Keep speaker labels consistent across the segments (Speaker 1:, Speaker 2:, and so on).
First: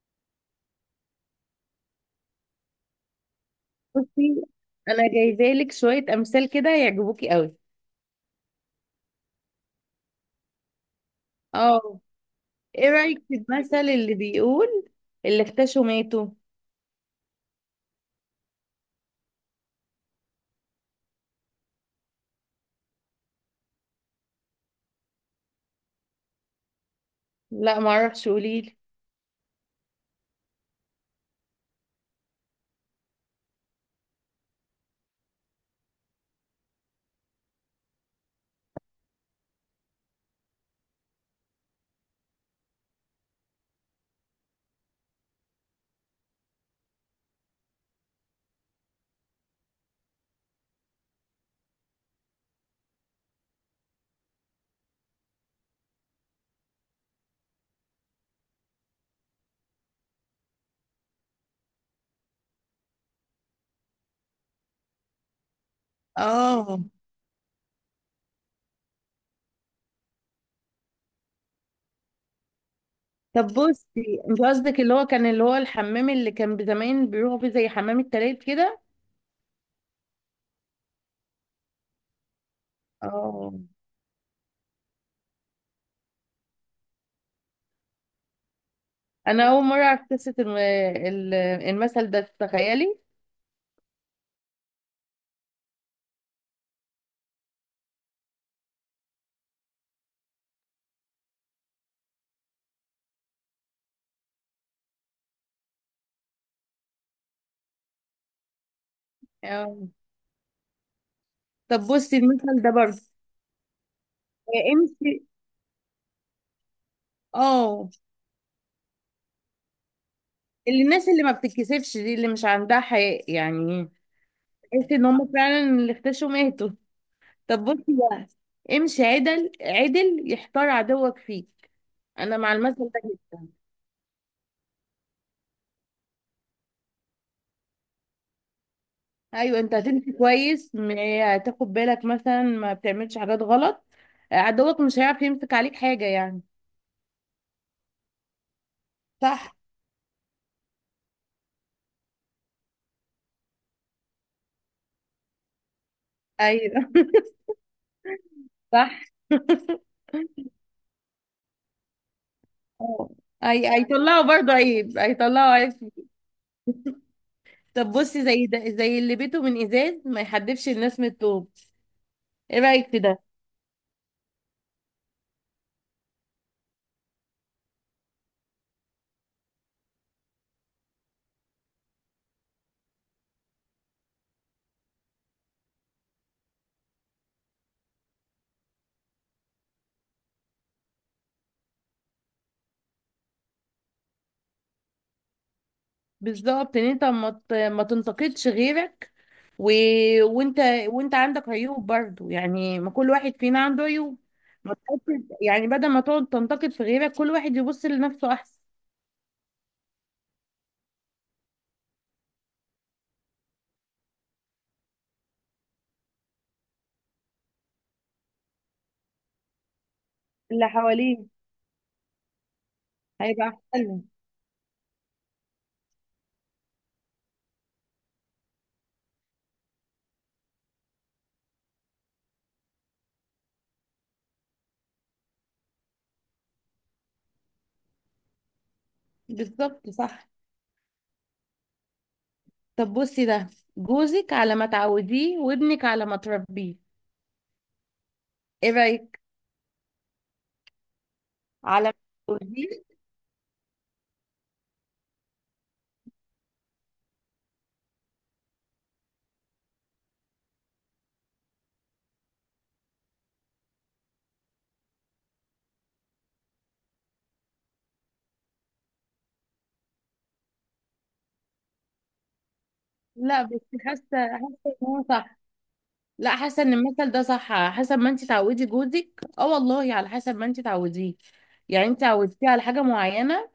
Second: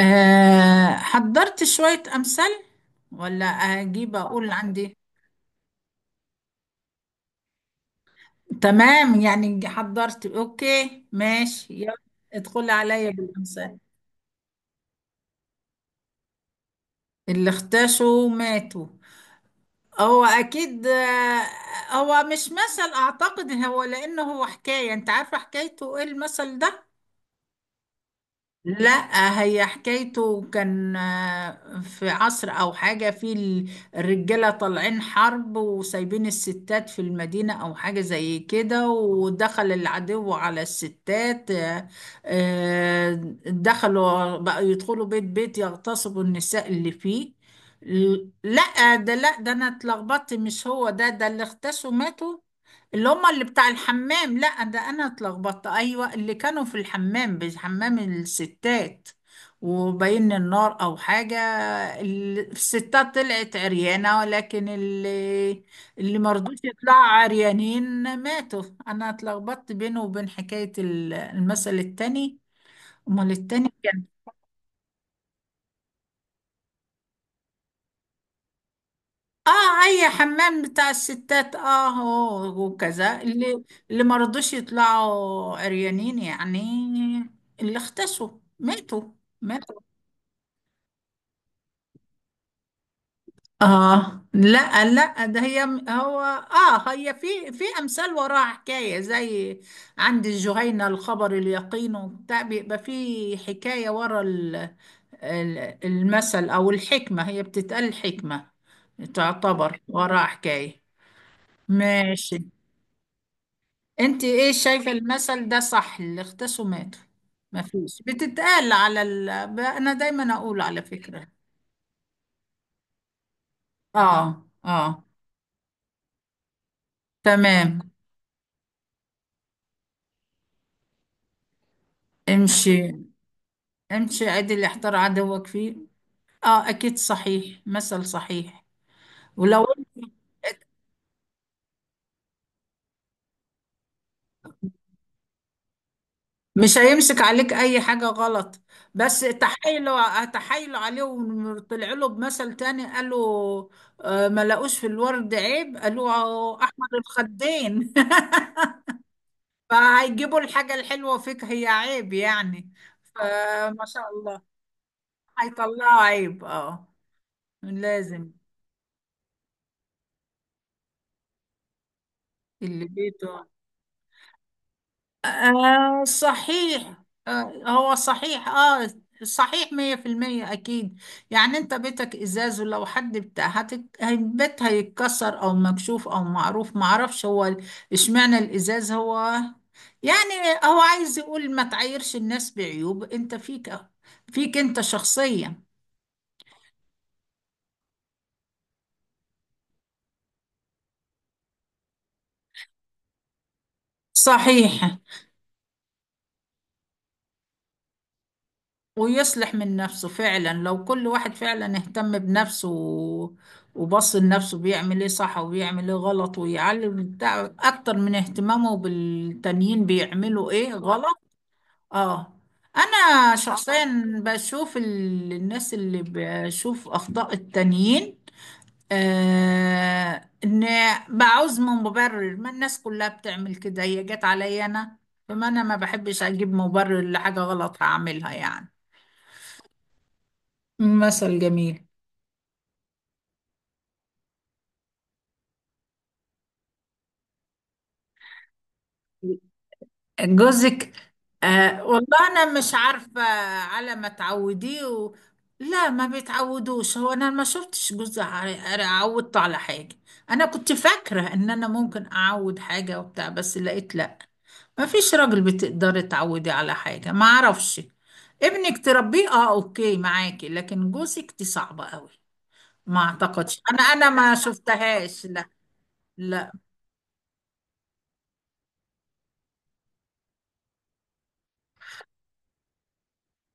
Speaker 1: حضرت شوية أمثال. ولا أجيب،
Speaker 2: بصي،
Speaker 1: أقول عندي.
Speaker 2: انا جايبالك شويه امثال كده يعجبوكي قوي.
Speaker 1: تمام، يعني حضرت. أوكي، ماشي، يلا.
Speaker 2: اه.
Speaker 1: ادخل
Speaker 2: ايه
Speaker 1: عليا
Speaker 2: رايك في المثل
Speaker 1: بالأمثال.
Speaker 2: اللي بيقول اللي اختشوا ماتوا؟
Speaker 1: اللي اختشوا ماتوا. هو أكيد، هو مش مثل أعتقد، هو لأنه هو حكاية. أنت عارفة حكايته إيه المثل ده؟
Speaker 2: لا، ما اعرفش، قوليلي.
Speaker 1: لا، هي حكايته كان، في عصر او حاجة، في الرجالة طالعين حرب، وسايبين الستات في المدينة او حاجة زي كده، ودخل العدو على الستات، دخلوا بقى يدخلوا بيت بيت، يغتصبوا النساء اللي فيه. لا ده، لا ده انا اتلخبطت، مش هو ده اللي اغتصوا ماتوا. اللي هما اللي بتاع الحمام. لا، ده انا اتلخبطت، ايوه، اللي كانوا في الحمام، حمام الستات وبين النار او حاجه. الستات طلعت عريانه، ولكن اللي مرضوش
Speaker 2: اه.
Speaker 1: يطلعوا عريانين ماتوا. انا اتلخبطت بينه وبين حكايه المثل التاني. امال
Speaker 2: طب
Speaker 1: التاني كان
Speaker 2: بصي، انت قصدك اللي هو كان، اللي هو الحمام اللي كان زمان بيروحوا فيه زي حمام التلات كده.
Speaker 1: اه اي حمام بتاع الستات، اه، هو وكذا،
Speaker 2: اه.
Speaker 1: اللي ما رضوش يطلعوا عريانين يعني. اللي اختسوا ماتوا،
Speaker 2: انا اول
Speaker 1: ماتوا.
Speaker 2: مره اعرف قصه المثل ده، تخيلي.
Speaker 1: اه لا، لا، ده هي هو، هي في امثال وراها حكايه، زي عند الجهينه الخبر اليقين، وبتاع بيبقى في حكايه ورا المثل او الحكمه، هي بتتقال حكمه، تعتبر
Speaker 2: اه.
Speaker 1: وراها حكايه.
Speaker 2: طب بصي
Speaker 1: ماشي.
Speaker 2: المثل ده برضه،
Speaker 1: انت ايه شايفه
Speaker 2: امشي.
Speaker 1: المثل ده صح، اللي اختصوا ماتوا؟ ما
Speaker 2: اه.
Speaker 1: فيش بتتقال على انا دايما اقول، على
Speaker 2: اللي الناس اللي
Speaker 1: فكره.
Speaker 2: ما بتتكسفش دي اللي مش عندها حياء يعني،
Speaker 1: اه،
Speaker 2: تحسي
Speaker 1: اه،
Speaker 2: ان هم فعلا اللي اختشوا ماتوا. طب بصي
Speaker 1: تمام.
Speaker 2: بقى، امشي عدل عدل يحتار عدوك فيك، انا مع المثل ده
Speaker 1: امشي.
Speaker 2: جدا.
Speaker 1: امشي ادي اللي احتار عدوك فيه. اه، اكيد صحيح، مثل صحيح.
Speaker 2: ايوه
Speaker 1: ولو
Speaker 2: انت
Speaker 1: انت
Speaker 2: هتمشي كويس، هتاخد بالك مثلا ما بتعملش حاجات غلط، عدوك مش هيعرف يمسك عليك حاجة يعني.
Speaker 1: مش هيمسك عليك اي حاجه غلط. بس
Speaker 2: صح.
Speaker 1: تحايلوا تحايلوا عليه، وطلع له بمثل تاني، قالوا آه، ما لقوش في الورد عيب، قالوا احمر
Speaker 2: ايوه
Speaker 1: الخدين.
Speaker 2: صح.
Speaker 1: فهيجيبوا الحاجة الحلوة فيك هي عيب يعني.
Speaker 2: اه. اي
Speaker 1: فما شاء
Speaker 2: هيطلعوا
Speaker 1: الله.
Speaker 2: برضه عيب، هيطلعوا عيب
Speaker 1: هيطلعوا
Speaker 2: فيك.
Speaker 1: عيب، اه.
Speaker 2: طب بصي
Speaker 1: لازم.
Speaker 2: زي ده، زي اللي بيته من ازاز ما يحدفش الناس من الطوب، ايه
Speaker 1: اللي
Speaker 2: رأيك في ده؟
Speaker 1: بيته، آه صحيح، آه هو صحيح، اه. صحيح 100%، أكيد. يعني أنت بيتك إزاز، ولو حد بتاع البيت هيتكسر، أو مكشوف أو معروف، معرفش هو إشمعنى الإزاز هو، يعني هو عايز يقول، ما تعايرش الناس بعيوب أنت فيك، فيك أنت شخصيا.
Speaker 2: بالظبط، ان انت ما تنتقدش غيرك، و... وانت، عندك عيوب برضو يعني، ما كل واحد فينا عنده عيوب. ما
Speaker 1: صحيح.
Speaker 2: تحطش يعني، بدل ما تقعد تنتقد في غيرك كل واحد يبص لنفسه احسن.
Speaker 1: ويصلح من نفسه فعلا، لو كل واحد فعلا اهتم بنفسه وبص لنفسه بيعمل ايه صح وبيعمل ايه غلط، ويعلم بتاع اكتر من اهتمامه بالتانيين بيعملوا
Speaker 2: اللي
Speaker 1: ايه غلط.
Speaker 2: حواليه
Speaker 1: اه. انا
Speaker 2: هيبقى احسن له.
Speaker 1: شخصيا بشوف الناس اللي بشوف اخطاء التانيين، آه ان بعوز من مبرر، ما الناس كلها بتعمل كده، هي جت عليا انا؟ فما انا ما بحبش اجيب مبرر لحاجة غلط هعملها يعني.
Speaker 2: بالظبط صح.
Speaker 1: مثل جميل.
Speaker 2: طب بصي ده، جوزك على ما تعوديه وابنك على ما تربيه، ايه رايك؟
Speaker 1: جوزك، آه
Speaker 2: على ما
Speaker 1: والله انا
Speaker 2: تعوديه؟
Speaker 1: مش عارفه. على ما تعوديه و... لا، ما بيتعودوش، هو انا ما شفتش جوزي عودته على حاجه. انا كنت فاكره ان انا ممكن اعود حاجه وبتاع، بس لقيت لا. ما فيش راجل بتقدري تعودي على حاجه، ما اعرفش. ابنك تربيه، اه، اوكي معاكي، لكن جوزك دي صعبه قوي. ما
Speaker 2: لا بس
Speaker 1: اعتقدش انا
Speaker 2: حاسه
Speaker 1: انا ما
Speaker 2: حاسه ان هو
Speaker 1: شفتهاش،
Speaker 2: صح.
Speaker 1: لا.
Speaker 2: لا،
Speaker 1: لا.
Speaker 2: حاسه ان المثل ده صح، على حسب ما انت تعودي جوزك. اه والله، على حسب ما انت تعوديه. يعني انت عودتيه على حاجه معينه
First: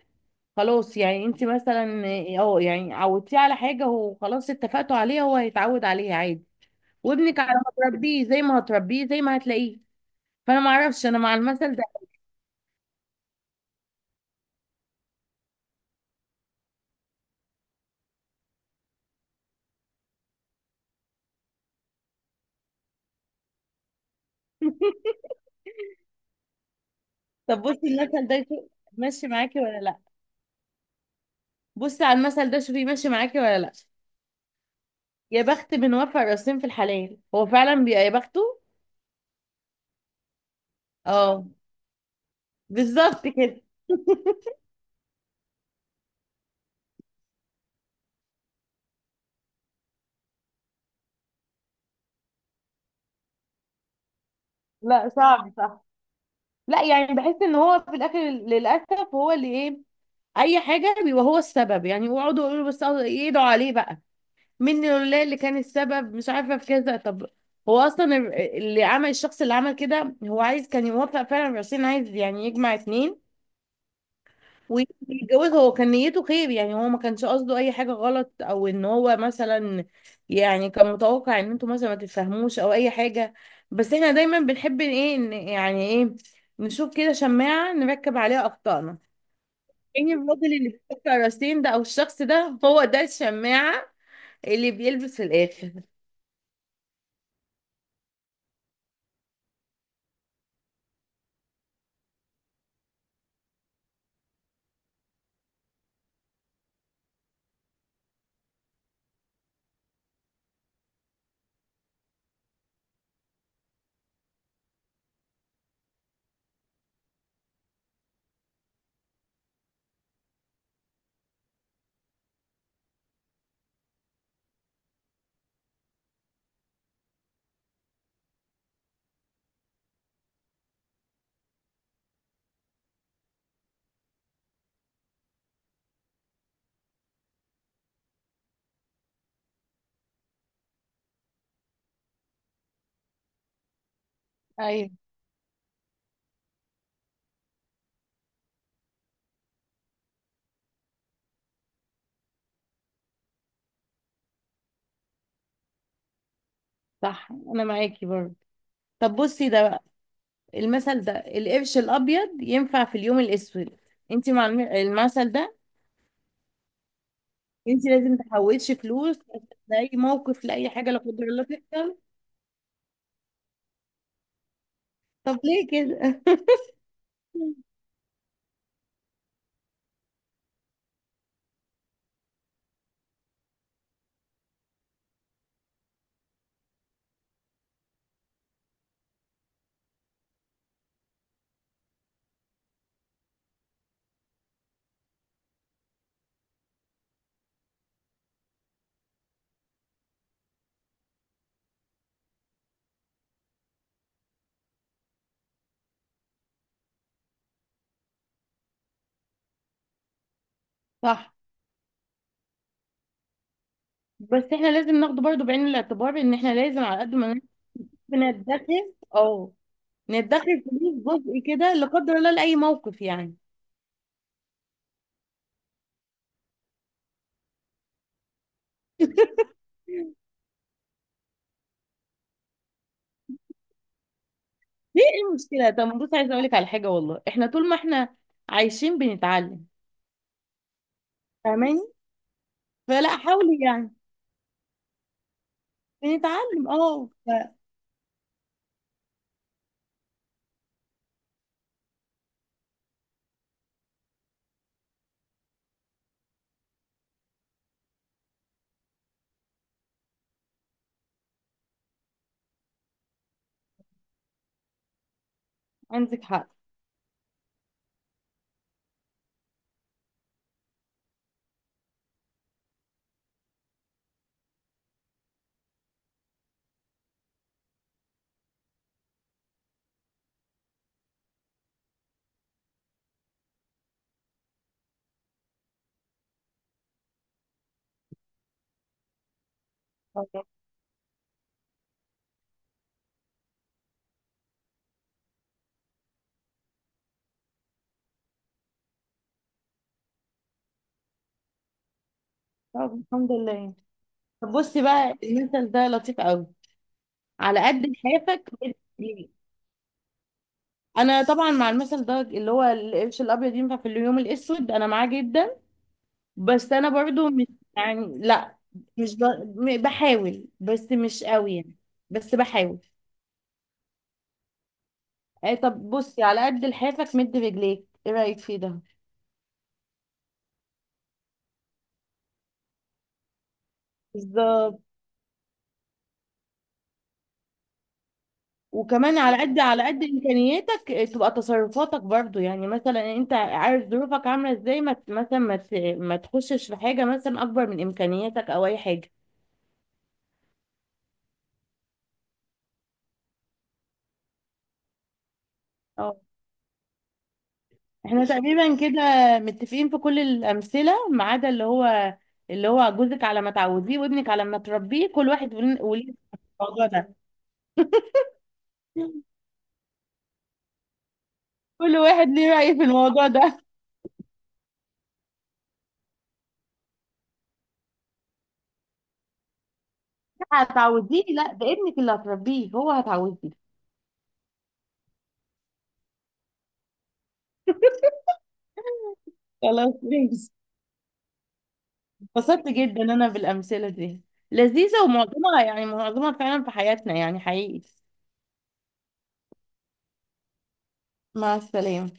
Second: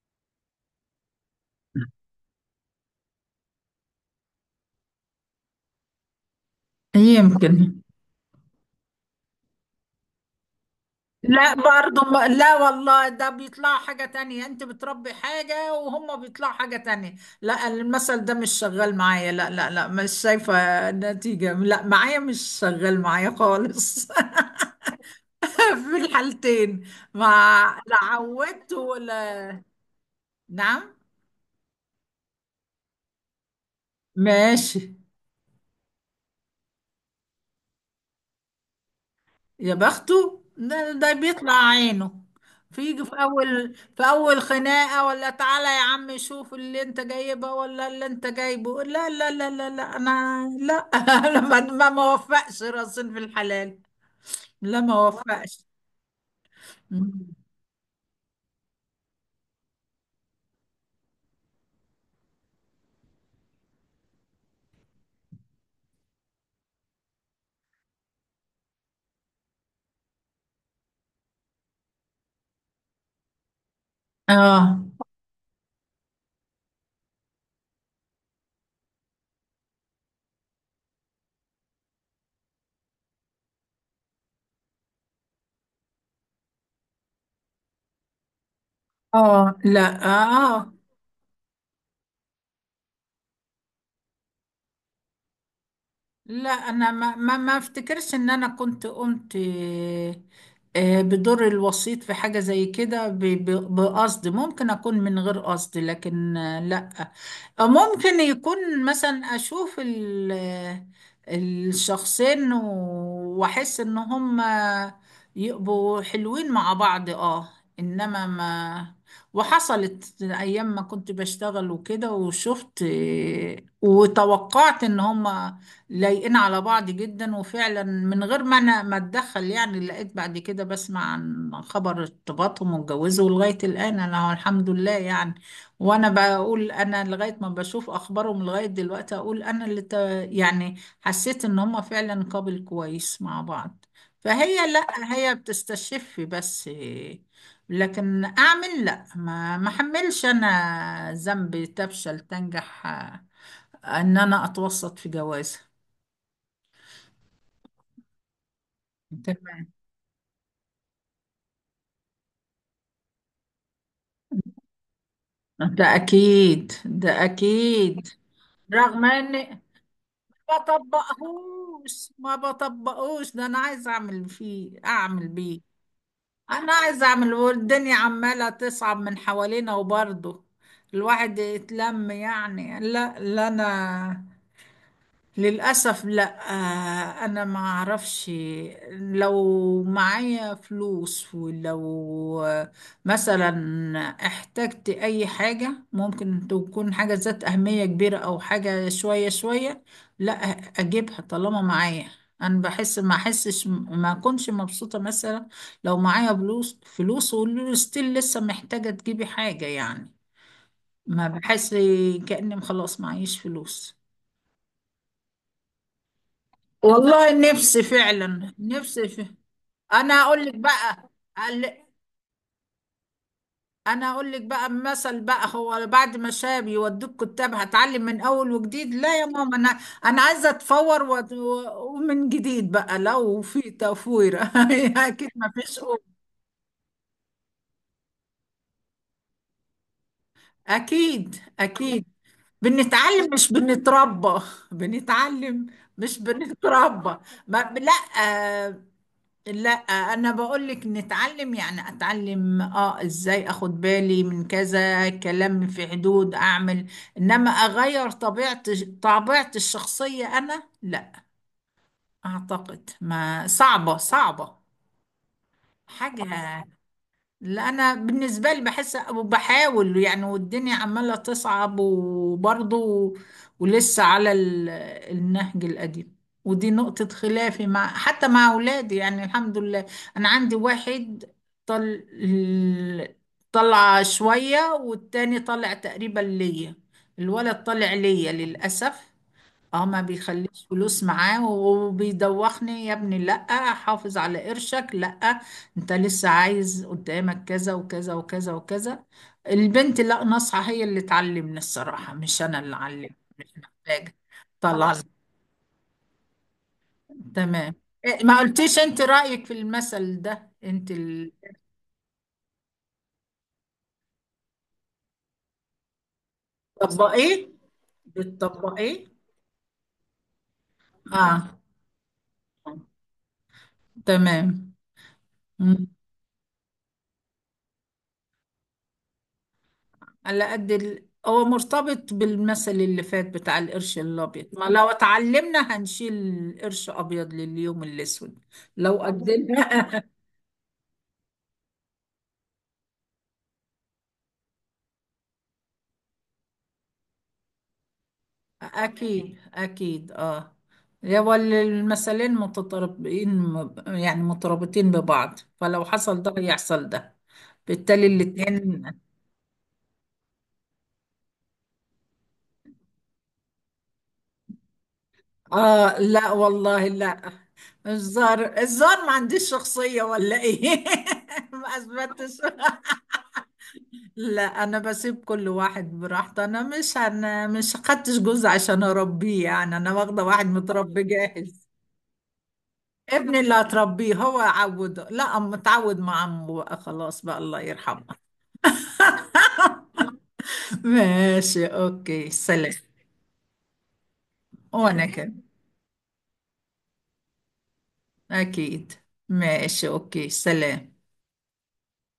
Speaker 2: خلاص، يعني انت مثلا يعني عودتيه على حاجه وخلاص، اتفقتوا عليها، هو هيتعود عليها عادي. وابنك على ما
Speaker 1: يمكن.
Speaker 2: تربيه، زي ما هتربيه زي ما هتلاقيه. فانا ما اعرفش، انا مع
Speaker 1: لا،
Speaker 2: المثل ده.
Speaker 1: برضو ما، لا والله، ده بيطلع حاجة تانية، انت بتربي حاجة وهم بيطلعوا حاجة تانية. لا، المثل ده مش شغال معايا، لا لا لا، مش شايفة نتيجة، لا معايا، مش شغال معايا خالص. في الحالتين. ما،
Speaker 2: طب بصي
Speaker 1: لا
Speaker 2: المثل ده
Speaker 1: عودت
Speaker 2: ماشي
Speaker 1: ولا...
Speaker 2: معاكي ولا لا؟
Speaker 1: نعم.
Speaker 2: بصي على المثل ده، شوفي ماشي معاكي ولا لا.
Speaker 1: ماشي.
Speaker 2: يا بخت من وفى الراسين في الحلال، هو فعلا بيبقى يا بخته.
Speaker 1: يا بخته، ده
Speaker 2: اه.
Speaker 1: بيطلع عينه. فيجي في
Speaker 2: بالظبط كده.
Speaker 1: اول، خناقه، ولا تعالى يا عم شوف اللي انت جايبه، ولا اللي انت جايبه، لا لا لا لا لا، انا لا. انا ما وفقش راسين في الحلال. لا، ما
Speaker 2: لا صعب،
Speaker 1: وفقش.
Speaker 2: صح. لا يعني، بحس ان هو في الاخر للاسف هو اللي ايه، اي حاجه بيبقى هو السبب، يعني يقعدوا يقولوا بس أه يدعوا عليه بقى، من لله اللي كان السبب، مش عارفه في كذا. طب هو اصلا اللي عمل، الشخص اللي عمل كده هو عايز كان يوفق فعلا الرئيسين، عايز يعني يجمع اتنين
Speaker 1: اه،
Speaker 2: ويتجوز، هو كان نيته خير يعني، هو ما كانش قصده اي حاجه غلط او ان هو مثلا، يعني كان متوقع ان انتوا مثلا ما تتفهموش او اي حاجه. بس احنا دايما بنحب ايه يعني ايه، نشوف كده شماعه نركب عليها اخطائنا.
Speaker 1: اه، لا،
Speaker 2: يعني الراجل
Speaker 1: اه،
Speaker 2: اللي
Speaker 1: آه.
Speaker 2: بيحط راسين ده او الشخص ده هو ده الشماعه اللي بيلبس في الاخر.
Speaker 1: لا انا ما افتكرش ان انا كنت قمت، بدور الوسيط في حاجة زي كده، بقصد، ممكن اكون من غير قصد، لكن لا. ممكن يكون مثلا، اشوف الشخصين واحس ان هم يبقوا حلوين مع بعض، اه. انما ما، وحصلت ايام ما كنت بشتغل وكده، وشفت، وتوقعت ان هم لايقين على بعض جدا، وفعلا من غير ما انا ما اتدخل يعني، لقيت بعد كده بسمع عن خبر ارتباطهم واتجوزوا لغاية الآن، انا الحمد لله يعني. وانا بقول، انا لغاية ما بشوف اخبارهم لغاية دلوقتي، اقول انا يعني حسيت ان هم فعلا قابل كويس مع بعض، فهي،
Speaker 2: ايوه
Speaker 1: لا هي بتستشف بس، لكن اعمل، لا ما احملش انا ذنب تفشل تنجح، ان انا اتوسط في جوازها.
Speaker 2: صح، انا معاكي برضه. طب بصي
Speaker 1: تمام.
Speaker 2: ده بقى، المثل ده، القرش الابيض ينفع في اليوم الاسود، انت مع المثل ده؟
Speaker 1: ده اكيد، ده
Speaker 2: انت
Speaker 1: اكيد.
Speaker 2: لازم تحوشي
Speaker 1: رغم
Speaker 2: فلوس
Speaker 1: اني
Speaker 2: لاي موقف،
Speaker 1: ما
Speaker 2: لاي حاجه لا قدر الله تحصل.
Speaker 1: بطبقهوش، ما بطبقهوش، ده انا عايز اعمل فيه، اعمل
Speaker 2: طب
Speaker 1: بيه.
Speaker 2: ليه كده؟
Speaker 1: انا عايز اعمل، والدنيا عماله تصعب من حوالينا، وبرضه الواحد يتلم يعني، لا لا، انا للأسف لا. أنا ما أعرفش. لو معايا فلوس، ولو، مثلا احتجت أي حاجة، ممكن تكون حاجة ذات أهمية كبيرة أو حاجة شوية شوية، لا، أجيبها طالما معايا. أنا بحس، ما أحسش ما أكونش مبسوطة، مثلا لو معايا فلوس فلوس، وستيل لسه محتاجة تجيبي حاجة يعني. ما
Speaker 2: صح.
Speaker 1: بحس كأني خلاص معيش فلوس.
Speaker 2: بس احنا لازم ناخده برضو بعين الاعتبار، ان احنا لازم على قد ما
Speaker 1: والله نفسي
Speaker 2: نعرف
Speaker 1: فعلا،
Speaker 2: ندخر.
Speaker 1: نفسي
Speaker 2: اه،
Speaker 1: انا
Speaker 2: ندخر
Speaker 1: اقول لك
Speaker 2: فلوس
Speaker 1: بقى،
Speaker 2: جزء كده
Speaker 1: قال-
Speaker 2: لا قدر الله لاي موقف يعني.
Speaker 1: انا اقول لك بقى مثل بقى، هو بعد ما شاب يودوك كتاب، هتعلم من اول وجديد، لا يا ماما، انا انا عايزه اتفور ومن جديد بقى، لو في تفوير.
Speaker 2: ليه؟
Speaker 1: اكيد
Speaker 2: ايه
Speaker 1: ما
Speaker 2: المشكله؟
Speaker 1: فيش
Speaker 2: طب
Speaker 1: قوة.
Speaker 2: بص، عايزه اقول لك على حاجه، والله احنا طول ما احنا عايشين بنتعلم،
Speaker 1: اكيد،
Speaker 2: فاهماني؟
Speaker 1: اكيد.
Speaker 2: فلا،
Speaker 1: بنتعلم مش
Speaker 2: حاولي يعني.
Speaker 1: بنتربى. بنتعلم مش
Speaker 2: بنتعلم اه،
Speaker 1: بنتربى. ما... لا. آه، لا، انا بقول لك نتعلم، يعني اتعلم، اه، ازاي اخد بالي من كذا، كلام في حدود اعمل، انما اغير طبيعة الشخصية، انا لا اعتقد، ما صعبة، صعبة حاجة.
Speaker 2: عندك حق.
Speaker 1: لا، انا بالنسبه لي بحس وبحاول يعني، والدنيا عماله تصعب، وبرضه ولسه على النهج القديم. ودي نقطه خلافي مع، حتى مع اولادي يعني. الحمد لله، انا عندي واحد طل طلع شويه، والتاني طلع تقريبا ليا. الولد طلع ليا للاسف. اه، ما
Speaker 2: طب.
Speaker 1: بيخليش فلوس معاه، وبيدوخني، يا ابني لأ، حافظ على قرشك، لأ، انت لسه عايز قدامك كذا وكذا وكذا وكذا. البنت لأ، ناصحة، هي اللي تعلمنا الصراحة، مش انا اللي
Speaker 2: طب
Speaker 1: علمت،
Speaker 2: الحمد
Speaker 1: مش
Speaker 2: لله.
Speaker 1: محتاجة.
Speaker 2: طب بصي
Speaker 1: طلع خلاص.
Speaker 2: بقى المثل ده لطيف قوي، على
Speaker 1: تمام.
Speaker 2: قد
Speaker 1: إيه، ما
Speaker 2: لحافك
Speaker 1: قلتيش انت
Speaker 2: بتجري.
Speaker 1: رأيك في المثل ده، انت
Speaker 2: انا طبعا مع المثل ده اللي هو القرش الابيض ينفع في اليوم الاسود، انا معاه جدا، بس انا برضو مش
Speaker 1: بتطبقيه؟
Speaker 2: يعني لا،
Speaker 1: بتطبقيه؟
Speaker 2: مش ب... م- بحاول، بس مش
Speaker 1: اه.
Speaker 2: قوي يعني، بس بحاول.
Speaker 1: تمام.
Speaker 2: اي طب بصي، على قد لحافك مد رجليك، ايه رايك في ده؟
Speaker 1: على قد هو مرتبط بالمثل اللي فات بتاع القرش الابيض، ما
Speaker 2: بالظبط.
Speaker 1: لو اتعلمنا هنشيل قرش ابيض لليوم الاسود. لو
Speaker 2: وكمان على قد
Speaker 1: قدمنا،
Speaker 2: على قد امكانياتك إيه، تبقى تصرفاتك برضو، يعني مثلا انت عارف ظروفك عامله ازاي، ما ت- مثلا ما تخشش في حاجه مثلا اكبر من امكانياتك او اي حاجه.
Speaker 1: اكيد اكيد، اه. هو المثلين متطابقين، يعني مترابطين ببعض، فلو حصل ده يحصل ده، بالتالي
Speaker 2: احنا تقريبا
Speaker 1: الاتنين.
Speaker 2: كده متفقين في كل الأمثلة، ما عدا اللي هو جوزك على ما تعوديه وابنك على ما تربيه، كل واحد وليه
Speaker 1: اه
Speaker 2: وليه،
Speaker 1: لا
Speaker 2: الموضوع
Speaker 1: والله،
Speaker 2: ده
Speaker 1: لا. الزار الزار، ما عنديش شخصية ولا ايه؟ ما
Speaker 2: كل واحد
Speaker 1: اثبتش.
Speaker 2: ليه رأي في الموضوع ده.
Speaker 1: لا، انا بسيب كل واحد براحته، انا مش، خدتش جوز عشان اربيه يعني، انا واخده واحد متربي
Speaker 2: هتعوديه؟ لا ده
Speaker 1: جاهز.
Speaker 2: ابنك اللي هتربيه، هو
Speaker 1: ابني
Speaker 2: هتعوديه.
Speaker 1: اللي هتربيه هو عوده، لا، اما اتعود مع عمه بقى خلاص، بقى الله يرحمه.
Speaker 2: خلاص ماشي.
Speaker 1: ماشي، اوكي،
Speaker 2: اتبسطت
Speaker 1: سلام.
Speaker 2: جدا انا بالأمثلة دي، لذيذة
Speaker 1: وانا كده،
Speaker 2: ومعظمها يعني معظمها فعلا في حياتنا يعني حقيقي.
Speaker 1: اكيد. ماشي، اوكي، سلام.
Speaker 2: مع السلامة.